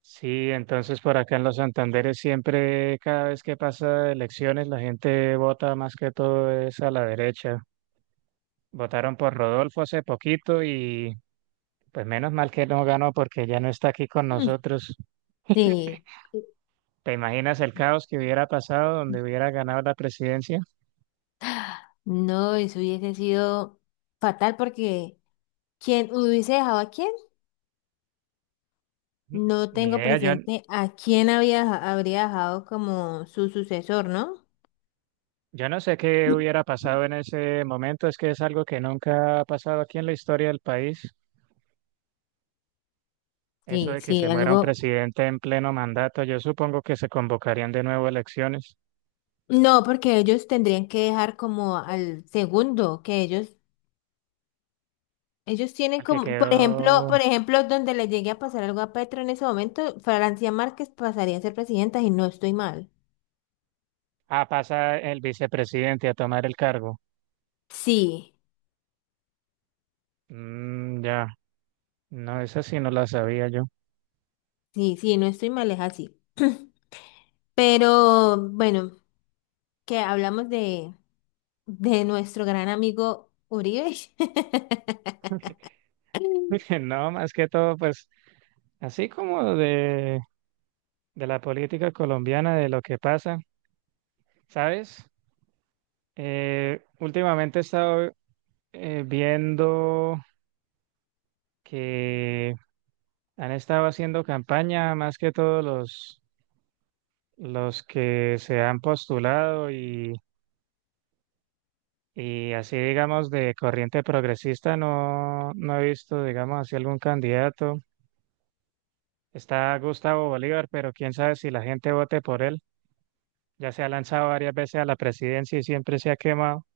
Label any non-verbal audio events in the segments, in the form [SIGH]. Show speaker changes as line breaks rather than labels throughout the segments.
Sí, entonces por acá en los Santanderes siempre, cada vez que pasa elecciones, la gente vota más que todo es a la derecha. Votaron por Rodolfo hace poquito y pues menos mal que no ganó porque ya no está aquí con
Mm.
nosotros.
Sí.
¿Te imaginas el caos que hubiera pasado donde hubiera ganado la presidencia?
No, eso hubiese sido fatal porque ¿quién hubiese dejado a quién?
N-
No
Ni
tengo
idea, yo,
presente a quién había, deja- habría dejado como su sucesor, ¿no?
yo no sé qué hubiera pasado en ese momento, es que es algo que nunca ha pasado aquí en la historia del país. Eso
Sí,
de que se
sí,
muera un
algo.
presidente en pleno mandato, yo supongo que se convocarían de nuevo elecciones.
No, porque ellos tendrían que dejar como al segundo, que ellos tienen
Al que
como, por ejemplo,
quedó.
donde le llegue a pasar algo a Petro en ese momento, Francia Márquez pasaría a ser presidenta y no estoy mal.
Ah, pasa el vicepresidente a tomar el cargo.
Sí,
Mm, ya. No, esa sí no la sabía yo.
sí, sí, no estoy mal, es así. [CLEARS THROAT] Pero bueno, que hablamos de nuestro gran amigo Uribe. [LAUGHS]
[LAUGHS] No, más que todo, pues, así como de la política colombiana, de lo que pasa, ¿sabes? Últimamente he estado viendo que han estado haciendo campaña más que todos los que se han postulado y así digamos de corriente progresista no, no he visto digamos así algún candidato. Está Gustavo Bolívar, pero quién sabe si la gente vote por él. Ya se ha lanzado varias veces a la presidencia y siempre se ha quemado,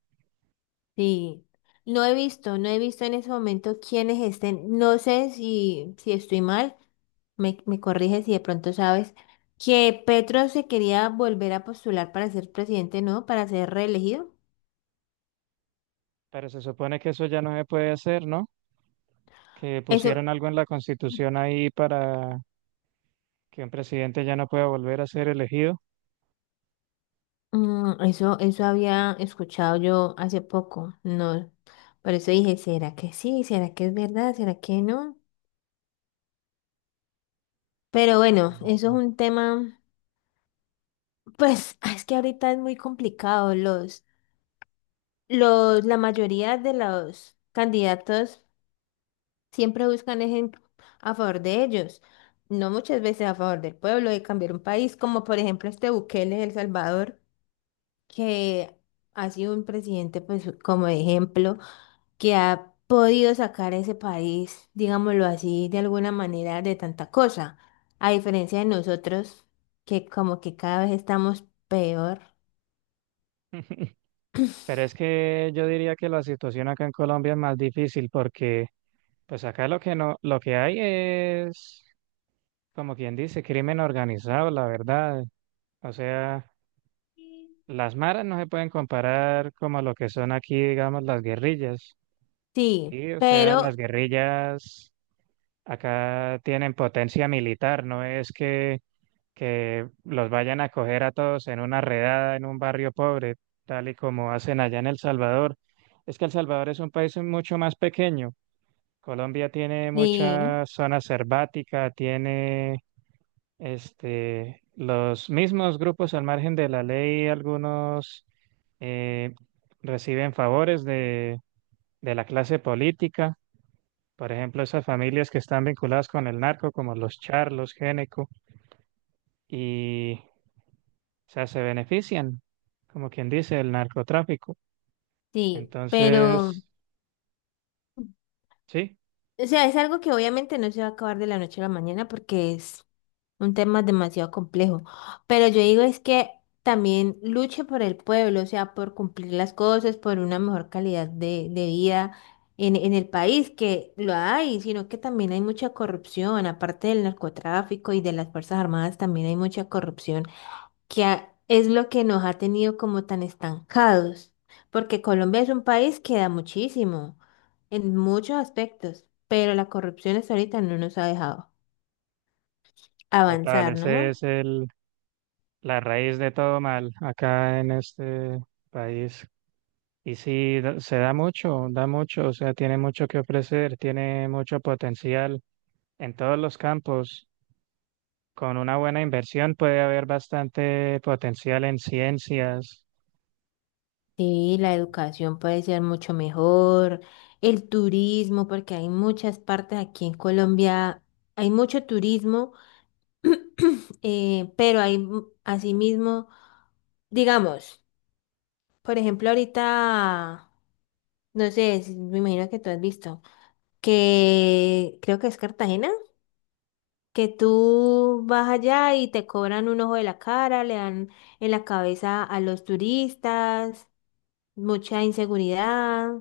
Sí, no he visto en ese momento quiénes estén, no sé si, si estoy mal, me corriges si de pronto sabes que Petro se quería volver a postular para ser presidente, ¿no? Para ser reelegido.
pero se supone que eso ya no se puede hacer, ¿no? Que pusieron
Eso,
algo en la constitución ahí para que un presidente ya no pueda volver a ser elegido.
Eso había escuchado yo hace poco, no, por eso dije, ¿será que sí? ¿Será que es verdad? ¿Será que no? Pero bueno, eso es un tema, [LAUGHS] pues es que ahorita es muy complicado. La mayoría de los candidatos siempre buscan es en- a favor de ellos, no muchas veces a favor del pueblo, de cambiar un país, como por ejemplo este Bukele de El Salvador, que ha sido un presidente, pues como ejemplo, que ha podido sacar a ese país, digámoslo así, de alguna manera de tanta cosa, a diferencia de nosotros, que como que cada vez estamos peor.
[LAUGHS] Pero es que yo diría que la situación acá en Colombia es más difícil porque pues acá lo que no, lo que hay es, como quien dice, crimen organizado, la verdad. O sea, las maras no se pueden comparar como lo que son aquí, digamos, las guerrillas.
Sí,
Sí, o sea, las
pero,
guerrillas acá tienen potencia militar, no es que los vayan a coger a todos en una redada en un barrio pobre, tal y como hacen allá en El Salvador. Es que El Salvador es un país mucho más pequeño. Colombia tiene
sí,
mucha zona selvática, tiene este, los mismos grupos al margen de la ley, algunos eh, reciben favores de la clase política, por ejemplo, esas familias que están vinculadas con el narco, como los charlos, Géneco, y o sea, se benefician, como quien dice, el narcotráfico.
sí, pero,
Entonces, sí,
o sea, es algo que obviamente no se va a acabar de la noche a la mañana porque es un tema demasiado complejo. Pero yo digo es que también luche por el pueblo, o sea, por cumplir las cosas, por una mejor calidad de vida en el país, que lo hay, sino que también hay mucha corrupción, aparte del narcotráfico y de las Fuerzas Armadas, también hay mucha corrupción, que ha- es lo que nos ha tenido como tan estancados, porque Colombia es un país que da muchísimo, en muchos aspectos, pero la corrupción hasta ahorita no nos ha dejado
total,
avanzar,
ese
¿no?
es el, la raíz de todo mal acá en este país. Y sí, se da mucho, o sea, tiene mucho que ofrecer, tiene mucho potencial en todos los campos. Con una buena inversión puede haber bastante potencial en ciencias
Sí, la educación puede ser mucho mejor, el turismo, porque hay muchas partes aquí en Colombia, hay mucho turismo, [CLEARS THROAT] pero hay mu- asimismo, digamos, por ejemplo, ahorita, no sé, si- me imagino que tú has visto, que creo que es Cartagena, que tú vas allá y te cobran un ojo de la cara, le dan en la cabeza a los turistas, mucha inseguridad.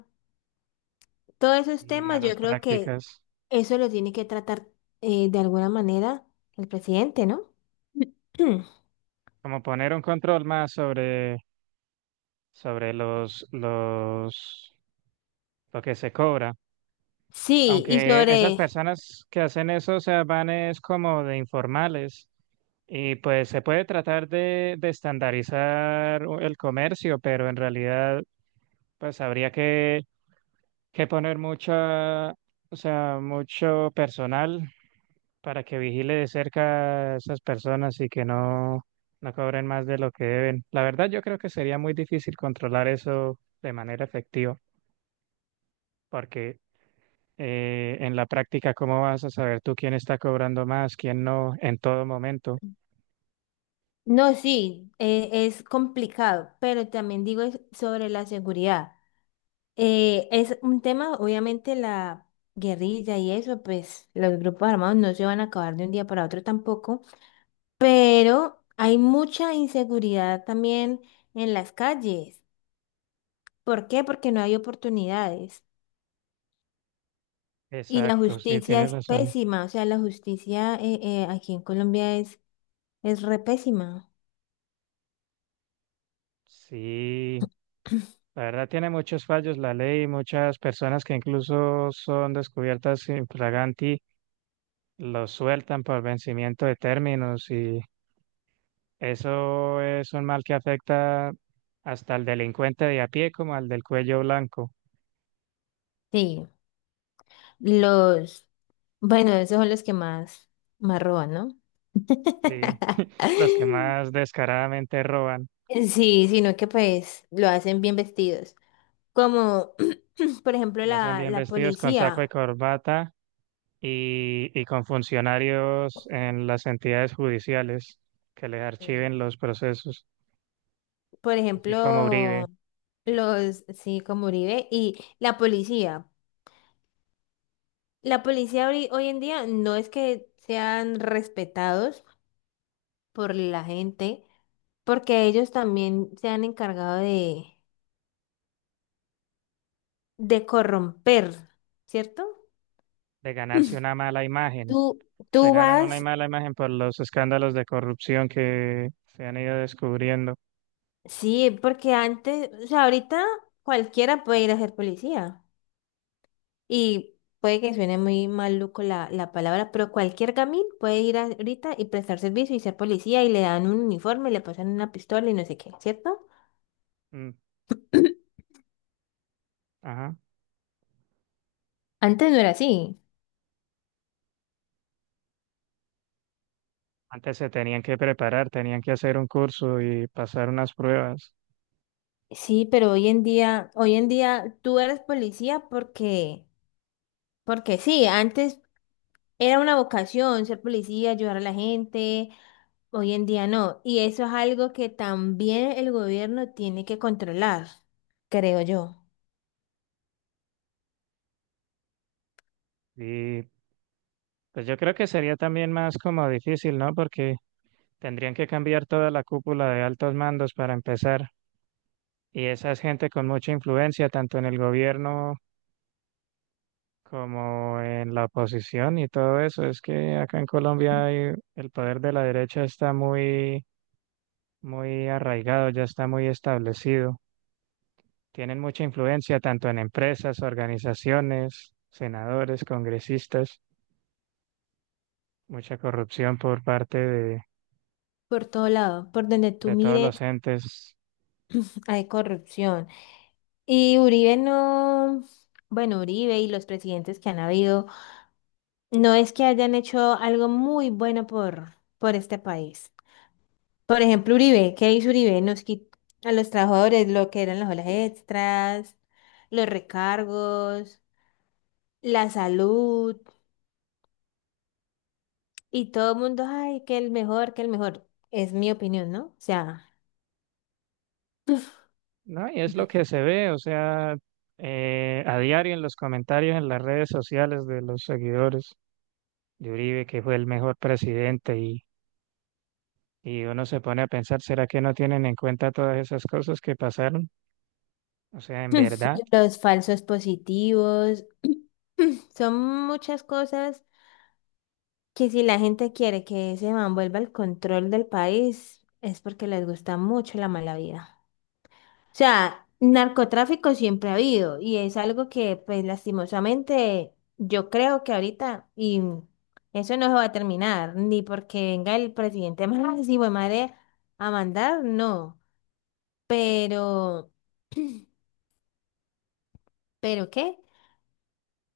Todos esos
y
temas yo
malas
creo que
prácticas.
eso lo tiene que tratar de alguna manera el presidente, ¿no? [CLEARS THROAT] Hmm.
Como poner un control más sobre lo que se cobra.
Sí, y
Aunque esas
sobre...
personas que hacen eso, o sea, van es como de informales. Y pues se puede tratar de estandarizar el comercio, pero en realidad pues habría que poner mucha, o sea, mucho personal para que vigile de cerca a esas personas y que no, no cobren más de lo que deben. La verdad yo creo que sería muy difícil controlar eso de manera efectiva, porque en la práctica, ¿cómo vas a saber tú quién está cobrando más, quién no, en todo momento?
No, sí, es complicado, pero también digo es sobre la seguridad. Es un tema, obviamente la guerrilla y eso, pues los grupos armados no se van a acabar de un día para otro tampoco, pero hay mucha inseguridad también en las calles. ¿Por qué? Porque no hay oportunidades. Y la
Exacto, sí,
justicia
tienes
es
razón.
pésima, o sea, la justicia aquí en Colombia es re pésima.
Sí, la verdad tiene muchos fallos la ley, muchas personas que incluso son descubiertas infraganti, los sueltan por vencimiento de términos y eso es un mal que afecta hasta al delincuente de a pie como al del cuello blanco,
Sí, los, bueno, esos son más roban, ¿no?
sí,
[LAUGHS]
[LAUGHS] los que más descaradamente roban,
Sí, sino que pues lo hacen bien vestidos. Como, [CLEARS THROAT] por ejemplo,
lo hacen bien
la
vestidos con saco y
policía.
corbata y con funcionarios en las entidades judiciales que les
Sí.
archiven los procesos,
Por
así como
ejemplo,
Uribe,
los, sí, como Uribe y la policía. La policía hoy en día no es que sean respetados por la gente, porque ellos también se han encargado de corromper, ¿cierto?
de ganarse una mala imagen.
Tú,
Se
tú
ganan una
vas,
mala imagen por los escándalos de corrupción que se han ido descubriendo.
sí, porque antes, o sea, ahorita cualquiera puede ir a ser policía. Y puede que suene muy maluco la palabra, pero cualquier gamín puede ir a- ahorita y prestar servicio y ser policía y le dan un uniforme, le pasan una pistola y no sé qué, ¿cierto?
Mm,
[CLEARS THROAT]
ajá.
Antes no era así.
Antes se tenían que preparar, tenían que hacer un curso y pasar unas pruebas.
Sí, pero hoy en día tú eres policía porque porque sí, antes era una vocación ser policía, ayudar a la gente, hoy en día no. Y eso es algo que también el gobierno tiene que controlar, creo yo.
Y pues yo creo que sería también más como difícil, ¿no? Porque tendrían que cambiar toda la cúpula de altos mandos para empezar. Y esa es gente con mucha influencia, tanto en el gobierno como en la oposición y todo eso. Es que acá en Colombia hay- el poder de la derecha está muy arraigado, ya está muy establecido. Tienen mucha influencia tanto en empresas, organizaciones, senadores, congresistas, mucha corrupción por parte
Por todo lado, por donde tú
de todos
mires,
los entes.
hay corrupción. Y Uribe no, bueno, Uribe y los presidentes que han habido, no es que hayan hecho algo muy bueno por este país. Por ejemplo, Uribe, ¿qué hizo Uribe? Nos quitó a los trabajadores lo que eran las horas extras, los recargos, la salud y todo el mundo, ay, que el mejor, que el mejor. Es mi opinión, ¿no? O sea,
No, y es lo
los
que se ve, o sea, a diario en los comentarios, en las redes sociales de los seguidores de Uribe, que fue el mejor presidente y uno se pone a pensar, ¿será que no tienen en cuenta todas esas cosas que pasaron? O sea, en verdad,
[LAUGHS] los falsos positivos, son muchas cosas que si la gente quiere que ese man vuelva al control del país, es porque les gusta mucho la mala vida. O sea, narcotráfico siempre ha habido y es algo que, pues, lastimosamente, yo creo que ahorita, y eso no se va a terminar, ni porque venga el presidente [LAUGHS] más hijo de madre a mandar, no. Pero, ¿Pero qué?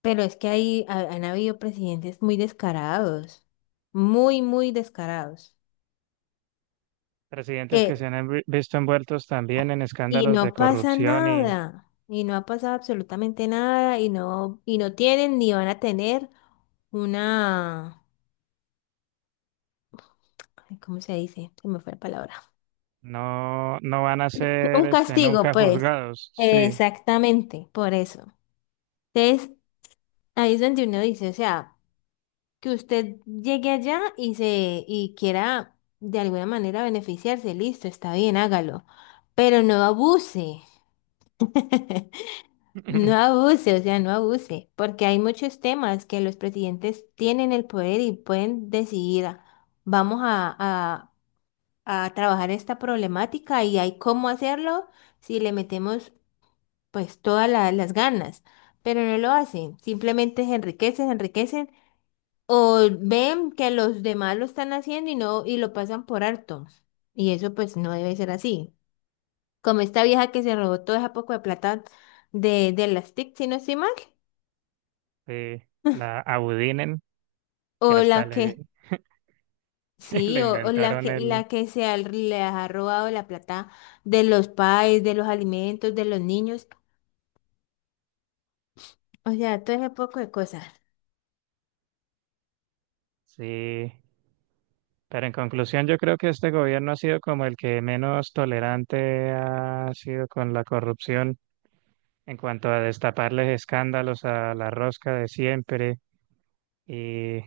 Pero es que ahí ha- han habido presidentes muy descarados, muy descarados,
presidentes que
que
se han visto envueltos también en
y
escándalos de
no pasa
corrupción y
nada, y no ha pasado absolutamente nada, y no tienen ni van a tener una, ay, ¿cómo se dice? Se me fue la palabra.
no, no van a
[LAUGHS]
ser
Un
este,
castigo,
nunca
pues.
juzgados. Sí,
Exactamente, por eso. Entonces, ahí es donde uno dice, o sea, que usted llegue allá y quiera de alguna manera beneficiarse, listo, está bien, hágalo, pero no abuse. [LAUGHS] No
[LAUGHS]
abuse, o sea, no abuse, porque hay muchos temas que los presidentes tienen el poder y pueden decidir, "Ah, vamos a, a- a trabajar esta problemática y hay cómo hacerlo si le metemos pues todas la- las ganas, pero no lo hacen, simplemente se enriquecen o ven que los demás lo están haciendo y no y lo pasan por alto. Y eso pues no debe ser así. Como esta vieja que se robó toda esa poco de plata de las TIC, si no estoy mal.
sí, la Abudinen, que
O la
hasta le,
que,
[LAUGHS] le
sí, o
inventaron el...
la que se ha- le ha robado la plata de los pais, de los alimentos, de los niños, o sea, todo ese poco de cosas.
Sí, pero en conclusión yo creo que este gobierno ha sido como el que menos tolerante ha sido con la corrupción en cuanto a destaparles escándalos a la rosca de siempre y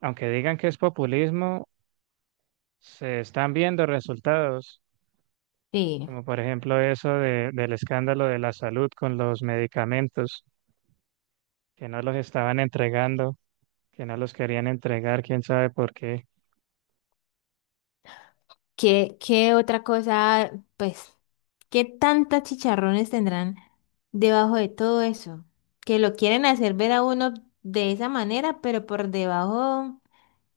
aunque digan que es populismo, se están viendo resultados,
Sí.
como por ejemplo eso del escándalo de la salud con los medicamentos, que no los estaban entregando, que no los querían entregar, quién sabe por qué,
¿Qué, qué otra cosa, pues, qué tantas chicharrones tendrán debajo de todo eso? Que lo quieren hacer ver a uno de esa manera, pero por debajo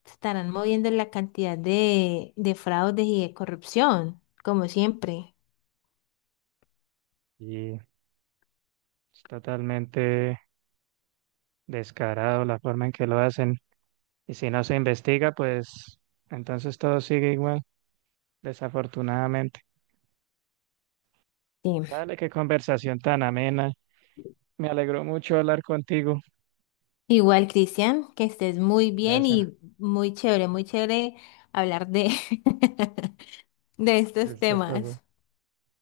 estarán moviendo la cantidad de fraudes y de corrupción, como siempre.
y es totalmente descarado la forma en que lo hacen. Y si no se investiga, pues entonces todo sigue igual, desafortunadamente.
Sí.
Vale, qué conversación tan amena. Me alegró mucho hablar contigo.
Igual, Cristian, que estés muy bien
Gracias
y muy chévere hablar de, [LAUGHS] de
de
estos
estas cosas.
temas.